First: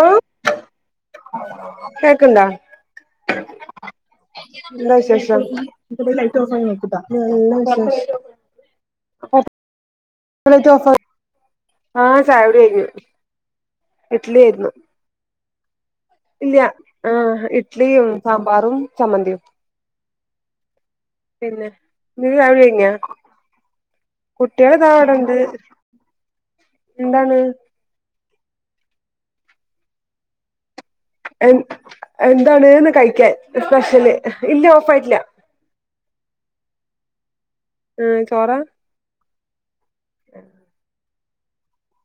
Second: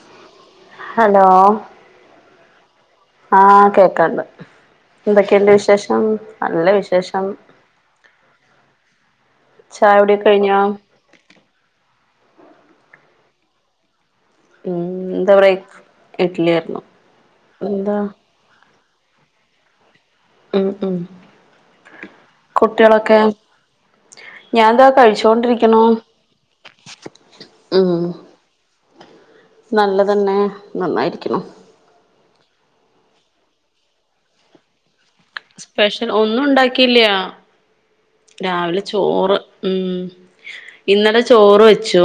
ആ ഹലോ കേക്ണ്ടാ ആ കേക്കാണ്ട്. വിശേഷം എന്തൊകെണ്ടു വിശേഷം ലൈറ്റ് ഓഫായി നല്ല നോക്ക്ട്ടാ വിശേഷം നല്ല വിശേഷം ചായുടൊക്കെ കഴിഞ്ഞോ? ലൈറ്റ് ഓഫാ ആ ചായുടി കഴിഞ്ഞു ഇഡ്ലി ആയിരുന്നു ഉം ന്താ പറയ്യ് ഇല്ല ആ ഇഡ്ലിയും സാമ്പാറും ചമ്മന്തിയും. ഉം ഉം പിന്നെ നിത് ചായുടി കഴിഞ്ഞോ കുട്ടികളൊക്കെ കുട്ടികൾ ഞാൻതാ താ അടെണ്ട് കഴിച്ചോണ്ടിരിക്കണു എന്താണ്? ആ നല്ലതന്നെ നന്നാ എ എന്താണ്ന്ന് കഴിക്കാൻ സ്പെഷ്യല് ഇല്ല ഓഫായിട്ടില്ല. സ്പെഷ്യൽ ഒന്നുണ്ടാക്കിയില്ല ആ ചോറാ രാവിലെ ചോറ് ഉം ഇന്നലെ ചോറോച്ചു.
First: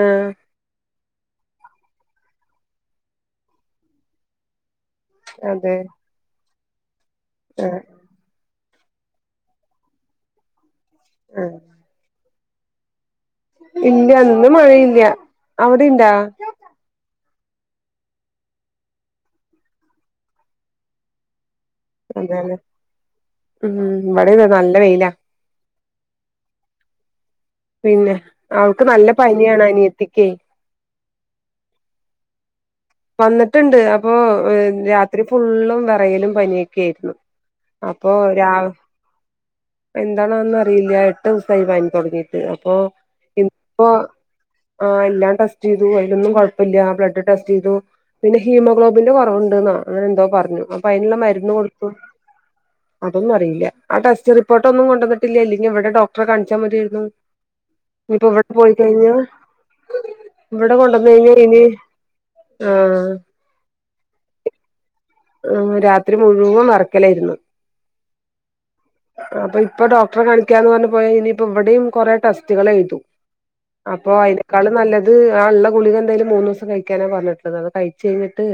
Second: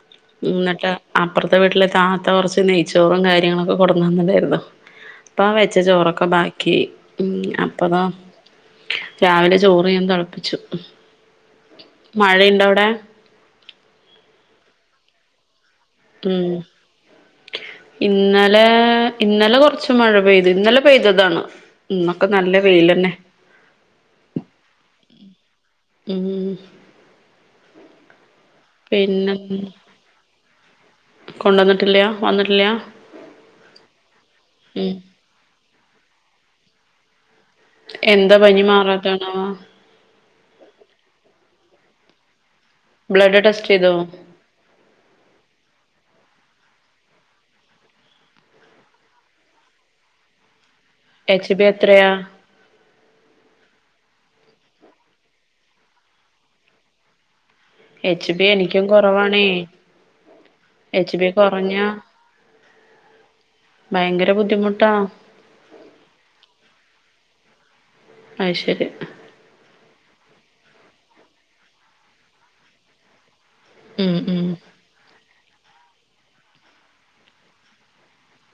ആഹ് മ് ന്നിട്ട് അപ്പുറത്തെ വീട്ടിലെ താത്ത കൊ റച്ച് നെയ്ച്ചോറും കാര്യങ്ങളൊക്കെ കൊടുങ്ങു ന്നണ്ടായിരുന്നു അപ്പ അതെ വെച്ച ചോറൊക്കെ ബാക്കിയായി ആ അപ്പതാ രാവിലെ ചോറ് ഞാൻ തെളപ്പിച്ചു ആഹ് മഴയുണ്ട വിടെ ഇല്ല ഇന്ന് മഴയില്ല അവിടെ ണ്ടാ ഉം ഇന്നലെ ഇന്നലെ കൊറച്ച് മഴ പെയ്തു ഇന്നലെ പെയ്തതാണ്. ഇന്നൊക്കെ നല്ല അതെല്ലെ വെയില്ലെന്നേ ഉം ഇവിടെ തേ നല്ല വെയിലാ ഉം പിന്നെ അവൾക്ക് നല്ല പിന്നെ പനിയാണ് അനിയത്തിക്കേ. കൊണ്ടനാട്ടില്ല വന്നട്ടില്ല. വനെട്ട്ണ്ട് അപ്പോരാത്രി ഫുള്ളും വേറെയലും പനിയൊക്കെയായിരുന്നു. എന്താ പനി മാറാത്താണവോ എന്താണോന്നറിയില്ല എട്ട് ദിവസായി പനി തുടങ്ങീട്ട് അപ്പൊ ബ്ലഡ് ടെസ്റ്റ് ഇപ്പോൊ ചെയ്തോ ആ എല്ലാം ടെസ്റ്റ് ചെയ്തു അതിലൊന്നും കൊഴപ്പല്ല്യ ബ്ലഡ് ടെസ്റ്റ് ചെയ്തു. പിന്നെ ഹീമോഗ്ലോബിന്റെ കൊറവൊണ്ടുന്നോ അങ്ങനെ എന്തോ പറഞ്ഞു അപ്പൊ അതിനുള്ള മരുന്ന് എച്ച് ബി കൊടുത്തു എത്രയാ അതൊന്നുറിയില്ല ആ ടെസ്റ്റ് റിപ്പോർട്ടൊന്നും കൊണ്ടുന്നട്ടില്ലഇല്ലേ ങ്കിൽ ഇവിടെ ഡോക്ടറെ കാണിച്ചാ മതിയായിരുന്നു ഇനിയിപ്പോ എച്ച് ബി ഇവിടെ എനിക്കും പോയിക്കഴിഞ്ഞ കുറവാണേ ഇവിടെ എച്ച് കൊണ്ടുവന്കഴിഞ്ഞ ബി ഇനീം കുറഞ്ഞ ആഹ് ഭയങ്കര ബുദ്ധിമുട്ടാ രാത്രി മുഴുവൻ വെറെകെലായിരുന്നു. അയ് ശരി പ്പൊ ഇപ്പൊ ഡോക്ടറെ കണിക്കാന്ന്റഞ് പോയാ ഇനിയിപ്പോ ഇവിടെയും കുറെ ടെസ്റ്റുകൾ എയ്തു അപ്പൊ ഉം ഉം അയിന് കളും നല്ലത് ആ ഉള്ള ഗുളിക എന്തായാലും മൂന്നുസം കഴിക്കാനാ പറഞ്ഞിട്ടുള്ളത് അത് കഴിച്ച കഴിഞ്ഞിട്ട്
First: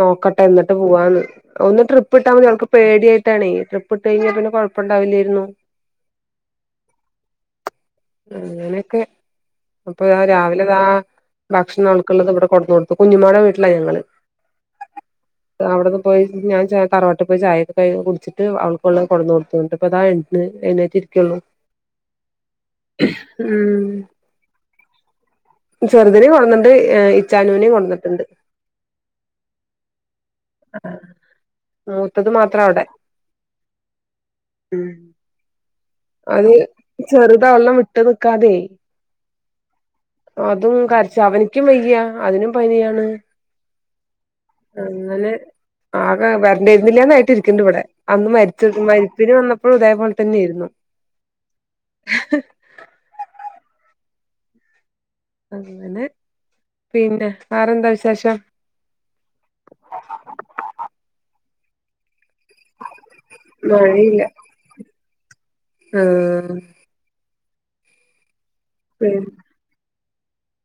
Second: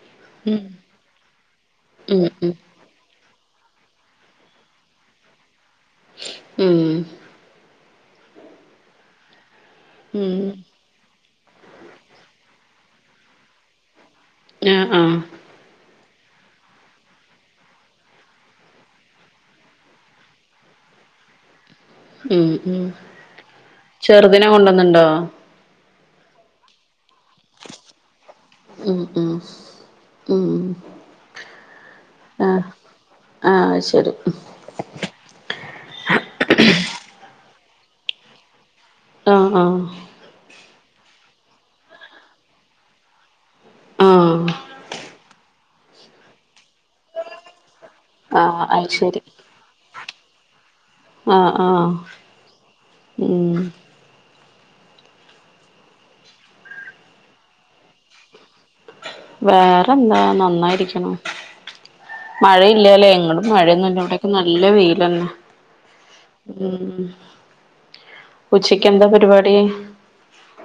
നോക്കട്ടെ ഉം ന്നിട്ട് പോവാന്ന് ഒന്ന് ട്രിപ്പ് ഉം ഇട്ടാ മതി ഉം അവൾക്ക് പേടിയായിട്ടാണ് ട്രിപ്പ് ഇട്ട് കഴിഞ്ഞാൽ പിന്നെ കുഴപ്പം ണ്ടാവില്ലായിരുന്നു ഉം അങ്ങനെക്കെ അപ്പൊതാ ഉം രാവിലെതാ ഭക്ഷണം അവൾ ക്കുള്ളത് ഇവിടെ കൊടന്ന് കൊടുത്തു കുഞ്ഞുമോടെ വീട്ടിലാ ഞങ്ങള് ഞ്ഞാ ആഹ് അവിടെന്ന് പോയി ഞാൻ ച തറവാട്ടിപോയി ചായൊക്കെ കൈ കുടിച്ചിട്ട് അവൾക്കെള്ളം കൊടന്നു കൊടുത്തു ന്നട്ട് പ്പോതാ എണീറ്റിരിക്കോള്ളു ഉം ഉം ചെറുതിനിനെ കൊണ്ടുവന്നണ്ടോ ചെറുദിനേം കൊട്ന്നിട്ടുണ്ട് ഇച്ചാനുവിനെയും കൊട്ന്നിട്ടുണ്ട് ഉം ഉം ഉ മൂത്തത് മാത്രം ആഹ് ആഹ് ശരി ഉം അത് ചെറുതവൾനേ വിട്ട്നിക്കാതെ ആഹ് ആഹ് അതും കരച്ച അവനിക്കും വയ്യ അതിനും പനിയാണ് ആഹ് അങ്ങനെ ആകെ വരണ്ടേർന്നില്ലന്ന്ട്ടിരിക്കണ്ട് ഇവിടെ അന്ന് ആഹ് മരിച്ചത് അത് ശരി മരിപ്പിന് വന്നപ്പയും ഇതേ പോലെ തന്നെരുന്നു ആഹ് ആഹ് ഉം അങ്ങനെ പിന്നെ വെറെന്താ വിശേഷം? വേറെന്താ നന്നായിരിക്ണു മഴയില്ലല്ലേ ഇങ്ങടും മഴയൊന്നുല്ല മഴയില്ല ഇവിടൊക്കെ നല്ല വെയിലന്നെ ആഹ് ഉം ഉച്ചക്കെന്താ പരിപാടി?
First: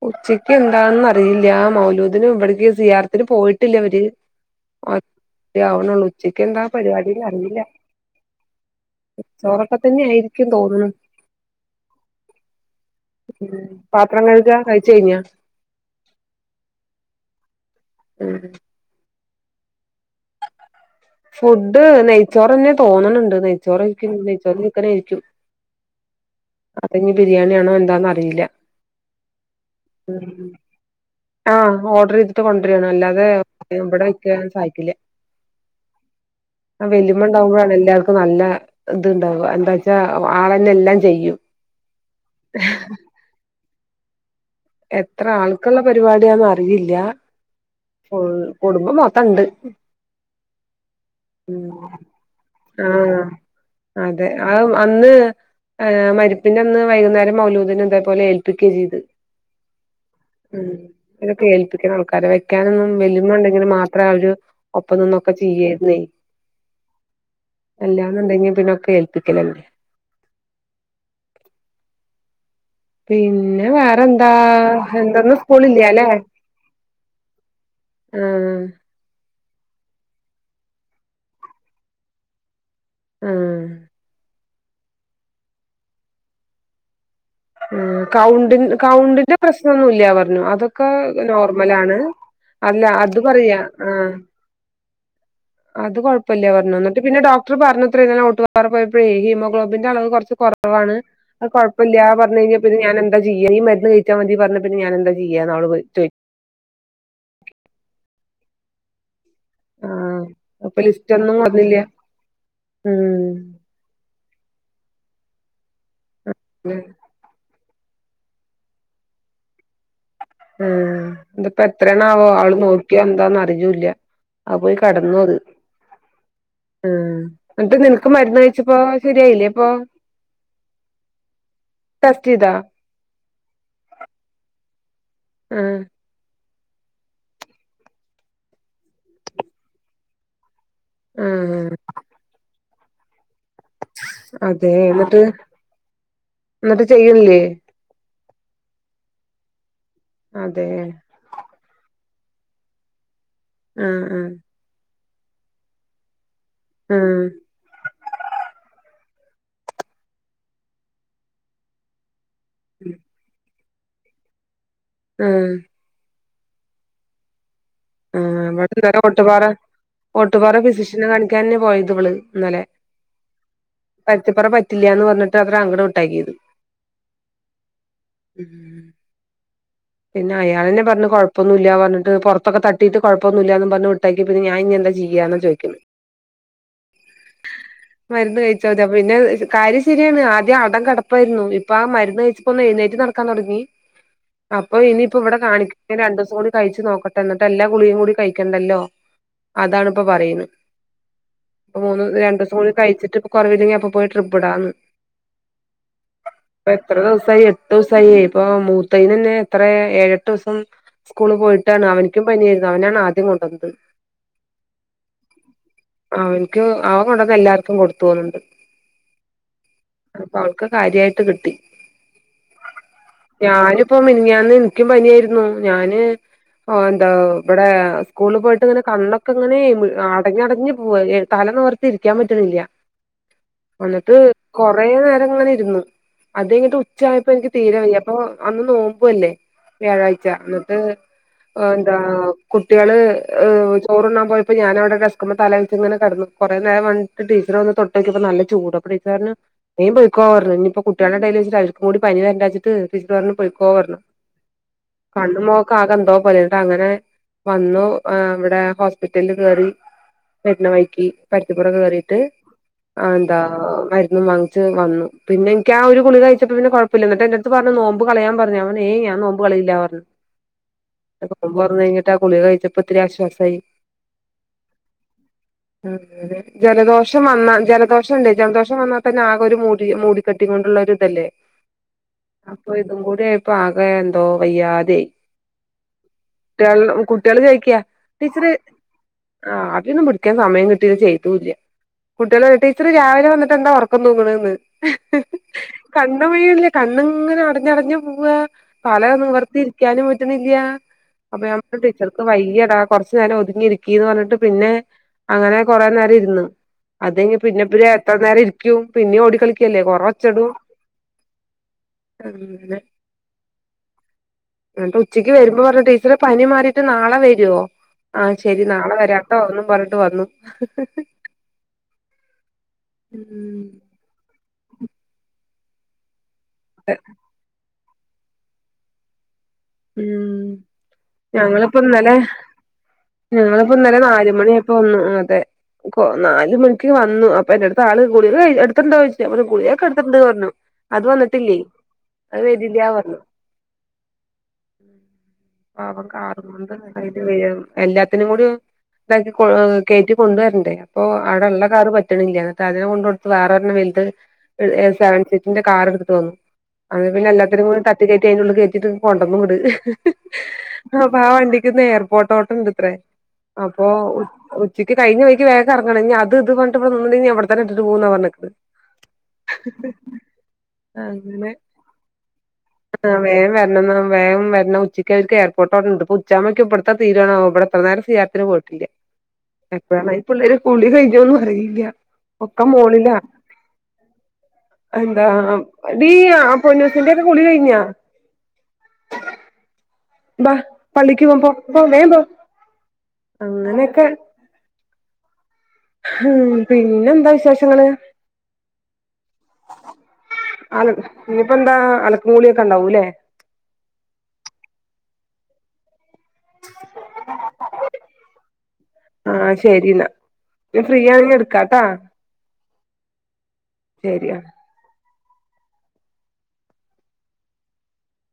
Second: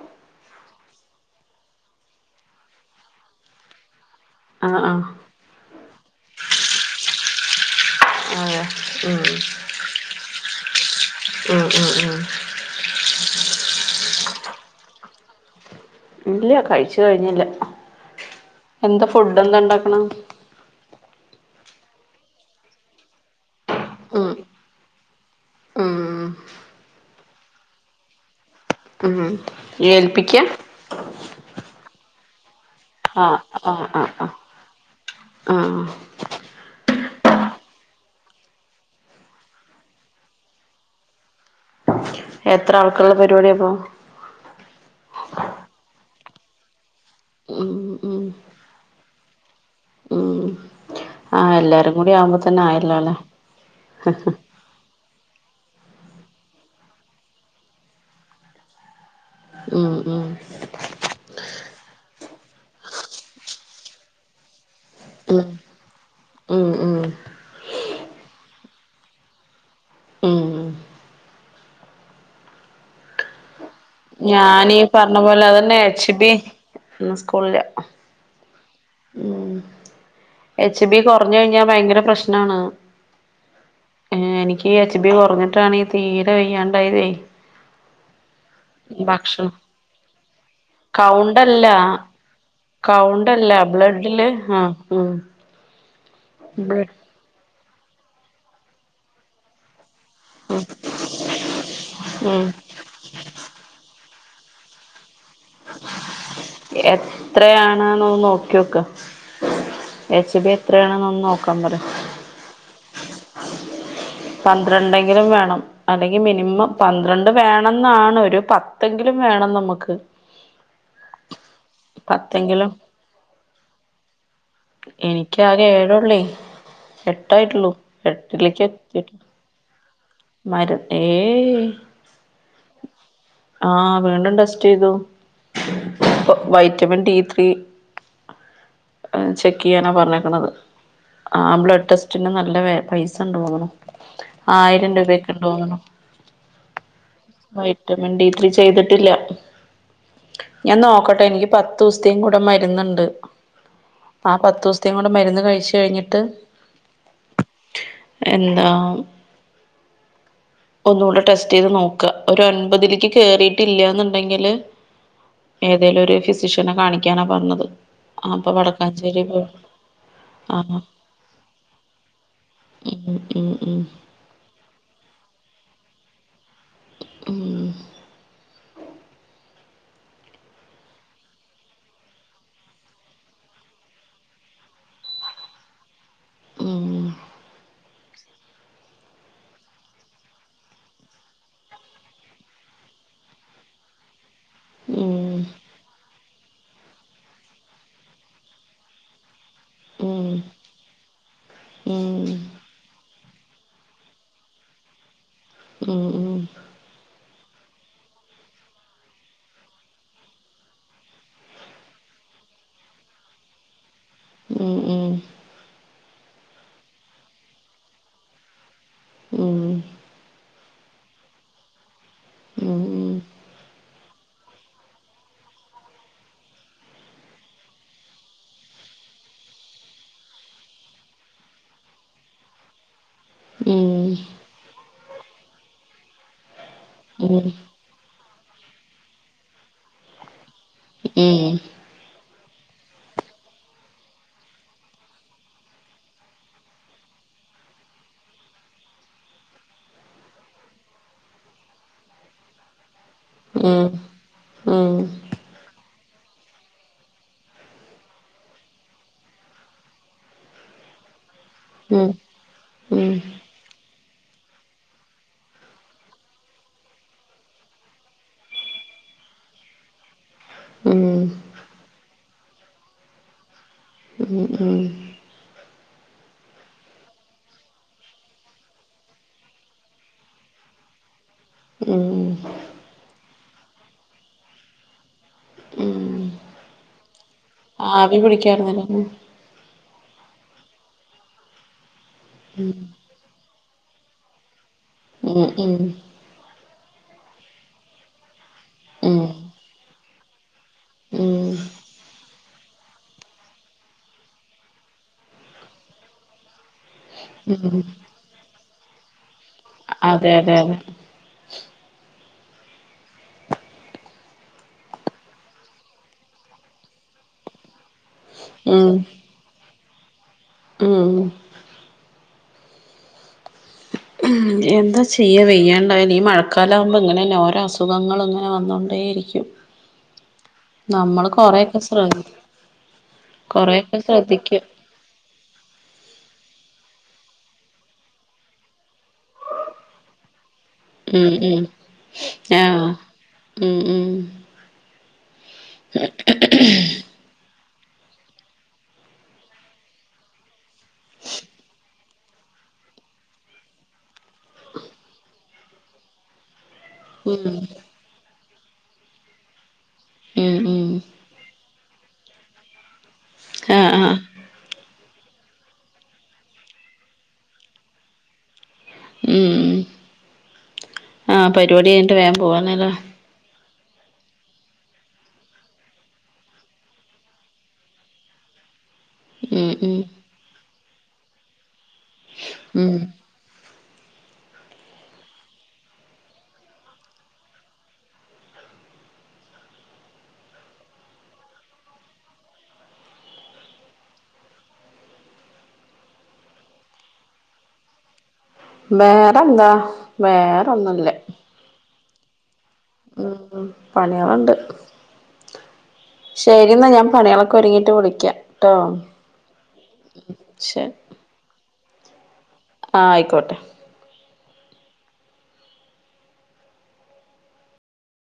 ഉച്ചക്ക് എന്താന്ന് അറിയില്ല മൗലൂദിനും ഇവിടക്ക് സിയാറത്തിന് പോയിട്ടില്ല ഇവര് ആഹ് ആഹ് ആവ്ണോള്ളൂ ഉച്ചക്ക് എന്താ പരിപാടിന്ന് അറീല ആഹ് ഉം ഇപ്പത്തന്നെ ആയിരിക്കും തോന്ന്ണ് ആഹ് ആഹ് ആഹ് ഉം പാത്രം കഴ്കാ കഴിച്ച് കഴിഞ്ഞാ ഇല്ല കഴിച്ച് കഴിഞ്ഞില്ല ഉം എന്താ ഫുഡ്ന്താ ഇണ്ടാക്ണ് ഫുഡ് നെയ്ച്ചോറ്ന്നെ തോന്ന്ണ് ണ്ട് നെയ്ച്ചോറെയ്രിക്കും ഉം നെയ്ച്ചോറും ചിക്കനും ആയിരിക്കും ഉം അതാ ഇഞ് ബിരിയാണിയാണോ എന്താന്നറിയില്ല ആഹ് ഏൽപ്പിക്കാ? ആഹ് ഓഡ്ർ ചെയ്തിട്ട് കൊണ്ട്രാണ് അല്ലാതെ ആഹ് ആഹ് ഇവിടെ ആഹ് ആഹ് വെക്കല് സായിക്കില്ല ആഹ് ആഹ് വലിമ്മ ഇണ്ടാവുമ്പഴാണ് എല്ലാർക്കും നല്ല ത്ണ്ടാവ എന്താച്ചാ ആളന്നെ എല്ലാം ചെയ്യും എത്ര ആൾക്ക്ള്ള പരിപാടിയാപ്പോ? എത്ര ആൾക്ക്ള്ള പരിപാടി ആന്ന് അറിയില്ല ഉം ഉം ഫുൾ കുടുംബം മൊത്തണ്ട് ഉം ആഹ് ഉം എല്ലാരും കൂടി ആവുമ്പോ തന്നെ ആയല്ലോ അല്ലെ ആഹ് അതെയാ ആഹ് അന്ന് മരിപ്പിന്റെ അന്ന് വൈകുന്നേരം മൗലൂദിന് ഇതേ പോലെ ഏൽപ്പിക്ക ചെയ്ത് ഉം ഉം ഉം ഇതിനോക്കെ ഏൽപ്പിക്ക്ണ ആൾക്കാരെ വെക്കാനൊന്നും വല്ലിമ്മ ഇണ്ടെങ്കില് മാത്രാ ആഹ് ഒരു ഒപ്പം നിന്നൊക്കെ ഉം ചെയ്യുന്നേ ഉം ഉം അല്ലാന്നുണ്ടെങ്കി പിന്നൊക്കെ ഏൽപ്പിക്കലന്നെ ഉം പിന്നെ വേറെന്താ ഞാനീ പറഞ്ഞ എന്താന്ന് പോലെ അതന്നെ സ്കൂളില്ലല്ലേ? എച്ച് ബി ഇന്ന് സ്കൂളില്ല ആഹ് ഉം എച്ച് ബി കോർഞ് കഴിഞ്ഞാ ഭയങ്കര പ്രശ്നാണ്. ഏഹ് ഏഹ് എനിക്ക് ഈ എച്ച് ബി കോർഞ്ഞിട്ടാണ് തീരെ വെയ്യാണ്ടായത് ഉം കൗണ്ട് കൗണ്ടിന്റെ പ്രശ്നൊന്നുല്ല്യ പർഞ്ഞു അതൊക്കെ കൗണ്ടല്ല നോർമലാണ്. അല്ല അത് കൗണ്ടല്ല പറയാ ആഹ് ബ്ലഡില് ആഹ് ഉം അത് കൊഴപ്പല്ല പർഞ്ഞു ഉം ഇന്നട്ട് പിന്നെ ഡോക്ടർ പറഞ്ഞത്രേ [unintelligible] പോയപ്പയെ ഹീമോഗ്ലോബിന്റെ അളവ് കോർച്ച് കോറവാണ് അത് കോഴപ്പല്ല പർഞ് ഉം കഴിഞ്ഞാ പിന്നെ ഞാൻ എന്താ ചെയ്യാ ഈ മര്ന്ന് കഴി ച്ചാമതി പർഞ്ഞ പിന്നെ ഞാനെന്താ ചെയ്യാ അവള് ചോയ് എത്രയാണ്ന്ന് നോക്കിയോക്ക ആഹ് അപ്പൊ ലിസ്റ്റ് ഒന്നും നോക്കാൻ പറ കോട്ന്നില്ല ഉം പന്ത്രണ്ടെങ്കിലും വേണം അല്ലെങ്കി മിനിമം പന്ത്രണ്ട് അത് വേണംന്നാണ് ഒരു പത്തെങ്കിലും വേണം നമ്മക്ക് ഉം ഇതിപ്പ എത്രണോവോ അവള് പത്തെങ്കിലും നോക്കിയോ എന്താന്നർജുല്ല അഹ് പോയി കട്ന്നു അത് എനിക്കാകെ ഏഴൊള്ളേ ആഹ് എട്ടായിട്ടുള്ളൂ അൻക്ക്‌ നിൻക്ക് മര്ന്ന് എട്ടിലേക്ക് കഴിച്ചപ്പോ ശെരിയായില്ലേ പ്പൊ മര ഹേയ് ആഹ് വീണ്ടും ടെസ്റ്റ് ചെയ്തു. ആഹ് വൈറ്റമിൻ ഡി ത്രീ ചെക്ക് ഹേ ചെയ്യാനാ പറഞ്ഞേക്കണത്. ആഹ് ബ്ലഡ് ടെസ്റ്റിന് നല്ല വേ പൈസണ്ട് തോന്നുണു. അതെ ന്ന്ട്ട് ന്ന്ട്ട് ചെയ്യ്ണില്ലേ? റ്റമിൻ ഡി ത്രി ചെയ്ത്ട്ടില്ല അതെ ഞാൻ നോക്കട്ടെ എനിക്ക് പത്തൂസ്ത്തേം കൂടെ മര്ന്ന്ണ്ട് ആഹ് പത്തൂസ്ത്തേം കൂടെ മെര്ന്ന് കഴിച്ച് കഴിഞ്ഞിട്ട്. ആഹ് എന്താം ഒന്നുകൂടെ ടെസ്റ്റ് ചെയ്ത് നോക്ക ഒരു അൻപതിലേക്ക് കേറിയിട്ടില്ല എന്നുണ്ടെങ്കില്. ഉം ഏതെലൊര് ഫിസിഷ്യനെ കാണിക്കാനാ പർഞ്ഞത്. ആ [unintelligible] ഓട്ടുപാറ ആ ഓട്ടുപാറ ഫിസിഷ്യന കാണിക്കാനന്നെ പോയത് ഇവള് ഇന്നലെ. ഉം ഉം ഉം പര്ത്തിപ്പറ പറ്റില്ല്യ ന്ന് പർഞ്ഞ്ട്ട് അവരങ്ങട് വിട്ടയക്കിത് ഉം ഉം പിന്നെ അയാളെന്നെ പർഞ് കൊഴപ്പൊന്നുല്ല പർഞ്ഞിട്ട് പൊറത്തൊക്കെ തട്ടിട്ട് കൊഴപ്പൊന്നുല്ലാന്നും പർഞ്ഞ് വിട്ടയ് പ്പ ത് ഞാൻ ഇഞ്ഞ് എന്താ ചെയ്യാ ന്ന ചോയ്കണെ? ഉം ഉം മര്ന്ന് കഴിച്ചാ തി പിന്നെ കാര്യം ശരിയാണ് ആദ്യം അടം കടപ്പായിരുന്നു ഇപ്പ ആ മര്ന്ന് പ്പൊ എഴുന്നേറ്റ് നടക്കാ തൊടങ്ങി. അപ്പ ഇനിയിപ്പ ഇവടെ ഉം കാണിക്ക രണ്ടു സം കൂടി കഴിച്ചു നോക്കട്ടെ എന്ന്ട്ട് എല്ലാ ഗുളിക കൂടി കഴിക്കണ്ടല്ലോ. അതാണ് പ്പ പറയ്ന്ന് മൂന്ന് ഉം രണ്ട്സം കൂടി കഴിച്ചിട്ട് കൊറവില്ലങ്കി അപ്പോ പോയി ട്രിപ്പ് ഇടാന്ന്. ഉം ഉം പ്പ എത്ര ദിവസായി എട്ട് സായി ഇപ്പൊ മൂത്തേനന്നെ എത്ര ഏഴെട്ട് സം സ്കൂള് പോയിട്ടാണ് അവനിക്കും പനിയായിരുന്നു അവനാണ് ആദ്യം കൊണ്ടന്നത്. [unintelligible] അവൻക്ക് അവ കൊണ്ടന്ന് എല്ലാർക്കും കൊടുത്തു തോന്ന്ണ്ട്. ഉം അപ്പ അവൾക്ക് കാര്യായിട്ട് കിട്ടി ഉം ഉം ഉം ഞാനിപ്പോ മി ന് ഇനിക്കും പനിയായിരുന്നു ഞാന്. ഓഹ് എന്താ ഇബടെ സ്കൂള് പോയിട്ട് ഇങ്ങനെ കണ്ണൊക്കെ ങ്ങനെ അടഞ്ഞടഞ്ഞ് പോവ ഏഹ് തല നിവർ ത്തിരിക്കാൻ പറ്റണില്ല. [inaudible] ഉം എന്നിട്ട് കൊറേ നേരം ഇങ്ങനെ ഇരുന്നു അതഴിഞ്ഞിട്ട് ഉം ഉം ഉം ഉച്ചായപ്പ ഉം എനിക്ക് തീരെ വയ്യ. പ്പൊ അന്ന് നോമ്പുവല്ലേ വ്യാഴാഴ്ച ന്ന്ട്ട് ന്താ കുട്ട്യള് ചോറുണ്ണാൻ പോയപ്പൊ ഞാനവടെ ഡസ്ക്ക്മെ തല വെച്ച് ഇങ്ങനെ കടന്നു കൊറേനേരം വ ടീച്ചർ വന്ന് തൊട്ടോക്കിപ്പ നല്ല ചൂട് അപ്പൊ ടീച്ചറർഞ്ഞു. വേം പൊയ്ക്കോ ർഞ്ഞ് ഇഞ്ഞിപ്പ കുട്ട്യളടേൽ അവർകൂടി പനി വരണ്ടാച്ച്ട്ട് ടീച്ചറ് ർഞ്ഞു പൊയ്ക്കോ ർഞ്ഞു. കണ്ണുമൊകക്കെ ആകെ ന്തോ പോലായ് അങ്ങനെ വന്നു ഹേ ഇവടെ ഹോസ്പിറ്റല്ല് കേറി വെര്ണ വഴിക്ക്. പര്ത്തിപ്പുറക്ക കേറീട്ട് ആഹ് ന്താ മര്ന്നും വാങ്ങിച്ച് വന്നു പിന്നെ ഇൻക്കാ ഒരു ഗുളിക കഴിച്ചപ്പോ പിന്നെ കൊ പ്പല്ല ന്ന്ട്ട് എന്റട്ത്ത് പറഞ്ഞു നോമ്പ് കളയാൻ പറഞ്ഞു. പ്പ ഞാ പറഞ്ഞു ഏയ് നോമ്പ് കളയില്ലാ പർഞ്ഞു ഉം [unintelligible] നോമ്പൊറന്നഴിഞ്ഞിട്ട് ആ ഗുളിക കഴിച്ചപ്പോ ഇത്തിരി ആശ്വാസായി. ഉം ഉം അങ്ങനെ ജലദോഷം വന്നാ ജലദോഷണ്ട് ജലദോഷം വന്നാതന്നെ ആകെ ഒരു മൂടി മൂടിക്കെട്ടി കൊണ്ടുള്ള ഒരു ഇതല്ലേ. ഉം ഇപ്പൊ ഇതുംകൂടി ആയപ്പൊ ആ എന്തോ വയ്യാതെയി ട്ട്യള് കുട്ട്യള് ചോയ് ക്ക്യ ആവി ടീച്ചറ് പിടിക്കായിരുന്നല്ലോ ഉം ആവിയൊന്നു പിടിക്കാൻ സമയം കിട്ടീ ചെയ്തൂല്ല. കുട്ടികള് ടീച്ചറ് രാവിലെ വന്നിട്ടെന്താ ഒറക്കം തൂങ്ങ്ണേന്ന് ഉം ഉം [unintelligible] കണ്ണ്ങ്ങനെ അടഞ്ഞടഞ്ഞ് പോവാ തല ഉം നുവർത്തിയിരിക്കാനും പറ്റുന്നില്ല്യ ഉം അപ്പൊ [unintelligible] ടീച്ചർക്ക് വയ്യട കൊറച്ച് നേരം ഒതുങ്ങി ഇരിക്കീന്ന് പറഞ്ഞിട്ട് പിന്നെ അങ്ങനെ കൊറേ നേരം ഇരുന്ന് അതെഴിഞ്ഞ് ഉം പിന്നെപ്പര് എത്ര നേരം ഇരിക്കു പിന്നേം ഓടിക്കളിക്കല്ലേ കൊറെ അതെ ഒച്ചടു അതെ അതെ അങ്ങനെ എന്നിട്ട് ഉച്ചയ്ക്ക് വരുമ്പോ പറഞ്ഞ് ടീച്ചറെ പനി മാറിട്ട് നാളെ വരോ ആഹ് ശെരി ഉം നാളെ വരാട്ടോ എന്നും പറഞ്ഞിട്ട് വന്നു ഉം ഉം എന്താ ചെയ്യ വെയ്യാണ്ടായാ ഈ മഴക്കാലാവുമ്പ ഇങ്ങനന്നെ ഓരോ അസു സുഖങ്ങളങ്ങനെ വന്നോണ്ടേരിക്കും ഉം ഞങ്ങളിപ്പന്നലെ ശ്രദ്ധി കൊറെയൊക്കെ ഞങ്ങളിപ്പന്നലെ നാല് ശ്രദ്ധിക്കും മണിയാപ്പ വന്നു അതെ കോ നാല് മണിക്ക് വന്നു അപ്പെന്റെടുത്ത് ആള് ഗുളിക കഴി എടുത്തിണ്ടോയിച്ച് ഞാംപറഞ് ഗുളികക്കെടുത്തിണ്ട് പറഞ്ഞു അത് ഉം വന്നിട്ടില്ലേ ഉം അത് വരില്ല്യാ ആഹ് പറഞ്ഞു ഉം ഉം പാവം കാറുംകൊണ്ട് [unintelligible] എല്ലാത്തിനുങ്കൂടി ഇതാക്കി കൊ കേറ്റി കൊണ്ട്വരണ്ടേ അപ്പോ അവിടെള്ള കാറ് പറ്റണില്ല എന്നിട്ടതിനെ കൊണ്ട് വേറൊരെണ്ണം വലുത് സെവൻ സീറ്റിന്റെ കാറ് എടുത്ത് വന്നു അത് പിന്നെ ഉം എല്ലാത്തിനെ കൂടി തട്ടികേറ്റി അയിനുള്ളി കേറ്റിട്ട് കൊണ്ടൊന്നൂങ്ങട് ഹ്ഹ് ഉം ഉം അപ്പൊ ആ വണ്ടിക്ക്ന്ന് എയർപോർട്ടോട്ടം ഇണ്ട്ത്രേ അപ്പൊ ആഹ് ആഹ് ഉച്ചക്ക് കഴിഞ്ഞ വയിക്ക് വേഗറങ്ങണം നി അത് ഇത് പറഞ്ഞിട്ട് ഇവിടെനിന്നിണ്ടെ അവിടെ തന്നെ ഇട്ടിട്ട് പോവുന്ന പറഞ്ഞേക്കണത് ഉം ഹ്ഹ് ആഹ് അങ്ങനെ പരിപാടി കഴിഞ്ഞിട്ട് വേഗം പോവാന്നല്ലേ ആഹ് വേം വര വരണംന്ന വേം വരണം ഉച്ചക്കെവര്ക്ക് എയർപോർട്ടോട്ടണ്ട്. പ്പൊ ഉച്ചാമ്പത്ത്ക്ക് ഇബ്ടത്തെ തീരുവാണോ ഇവിടെത്ര നേരം സീയാത്തിന് പോയി ല്യ ഉം ഉം എപ്പഴാണ ഇപ്പിള്ളേര് കുളി കഴിഞ്ഞോന്നും അറിയില്ല്യ ഒക്കെ ഉം മോളിലാ എന്താ ടീയ പൊന്നൂസിന്റെക്കെ കുളികഴിഞ്ഞാ [unintelligible] ബാ പള്ളിക്ക് പോം പോ വേഗം പോ അങ്ങനെയൊക്കെ ഹ്ഹം പിന്നെന്താ വിശേഷങ്ങള്?. വേറെന്താ വേറൊന്നുല്ല. ഇപ്പ എന്താ അലക്കും കൂളിയക്കെണ്ടാവൂല്ലേ?. ഉം ഉം പണികളൊണ്ട്. ശരിയെന്നാ ഞാൻ പണികളൊക്കെ ഒരുങ്ങിട്ട് വിളിക്കാം ട്ടോ. ആഹ് ശരി കാട്ടാ ആയിക്കോട്ടെ. ശെരിയാ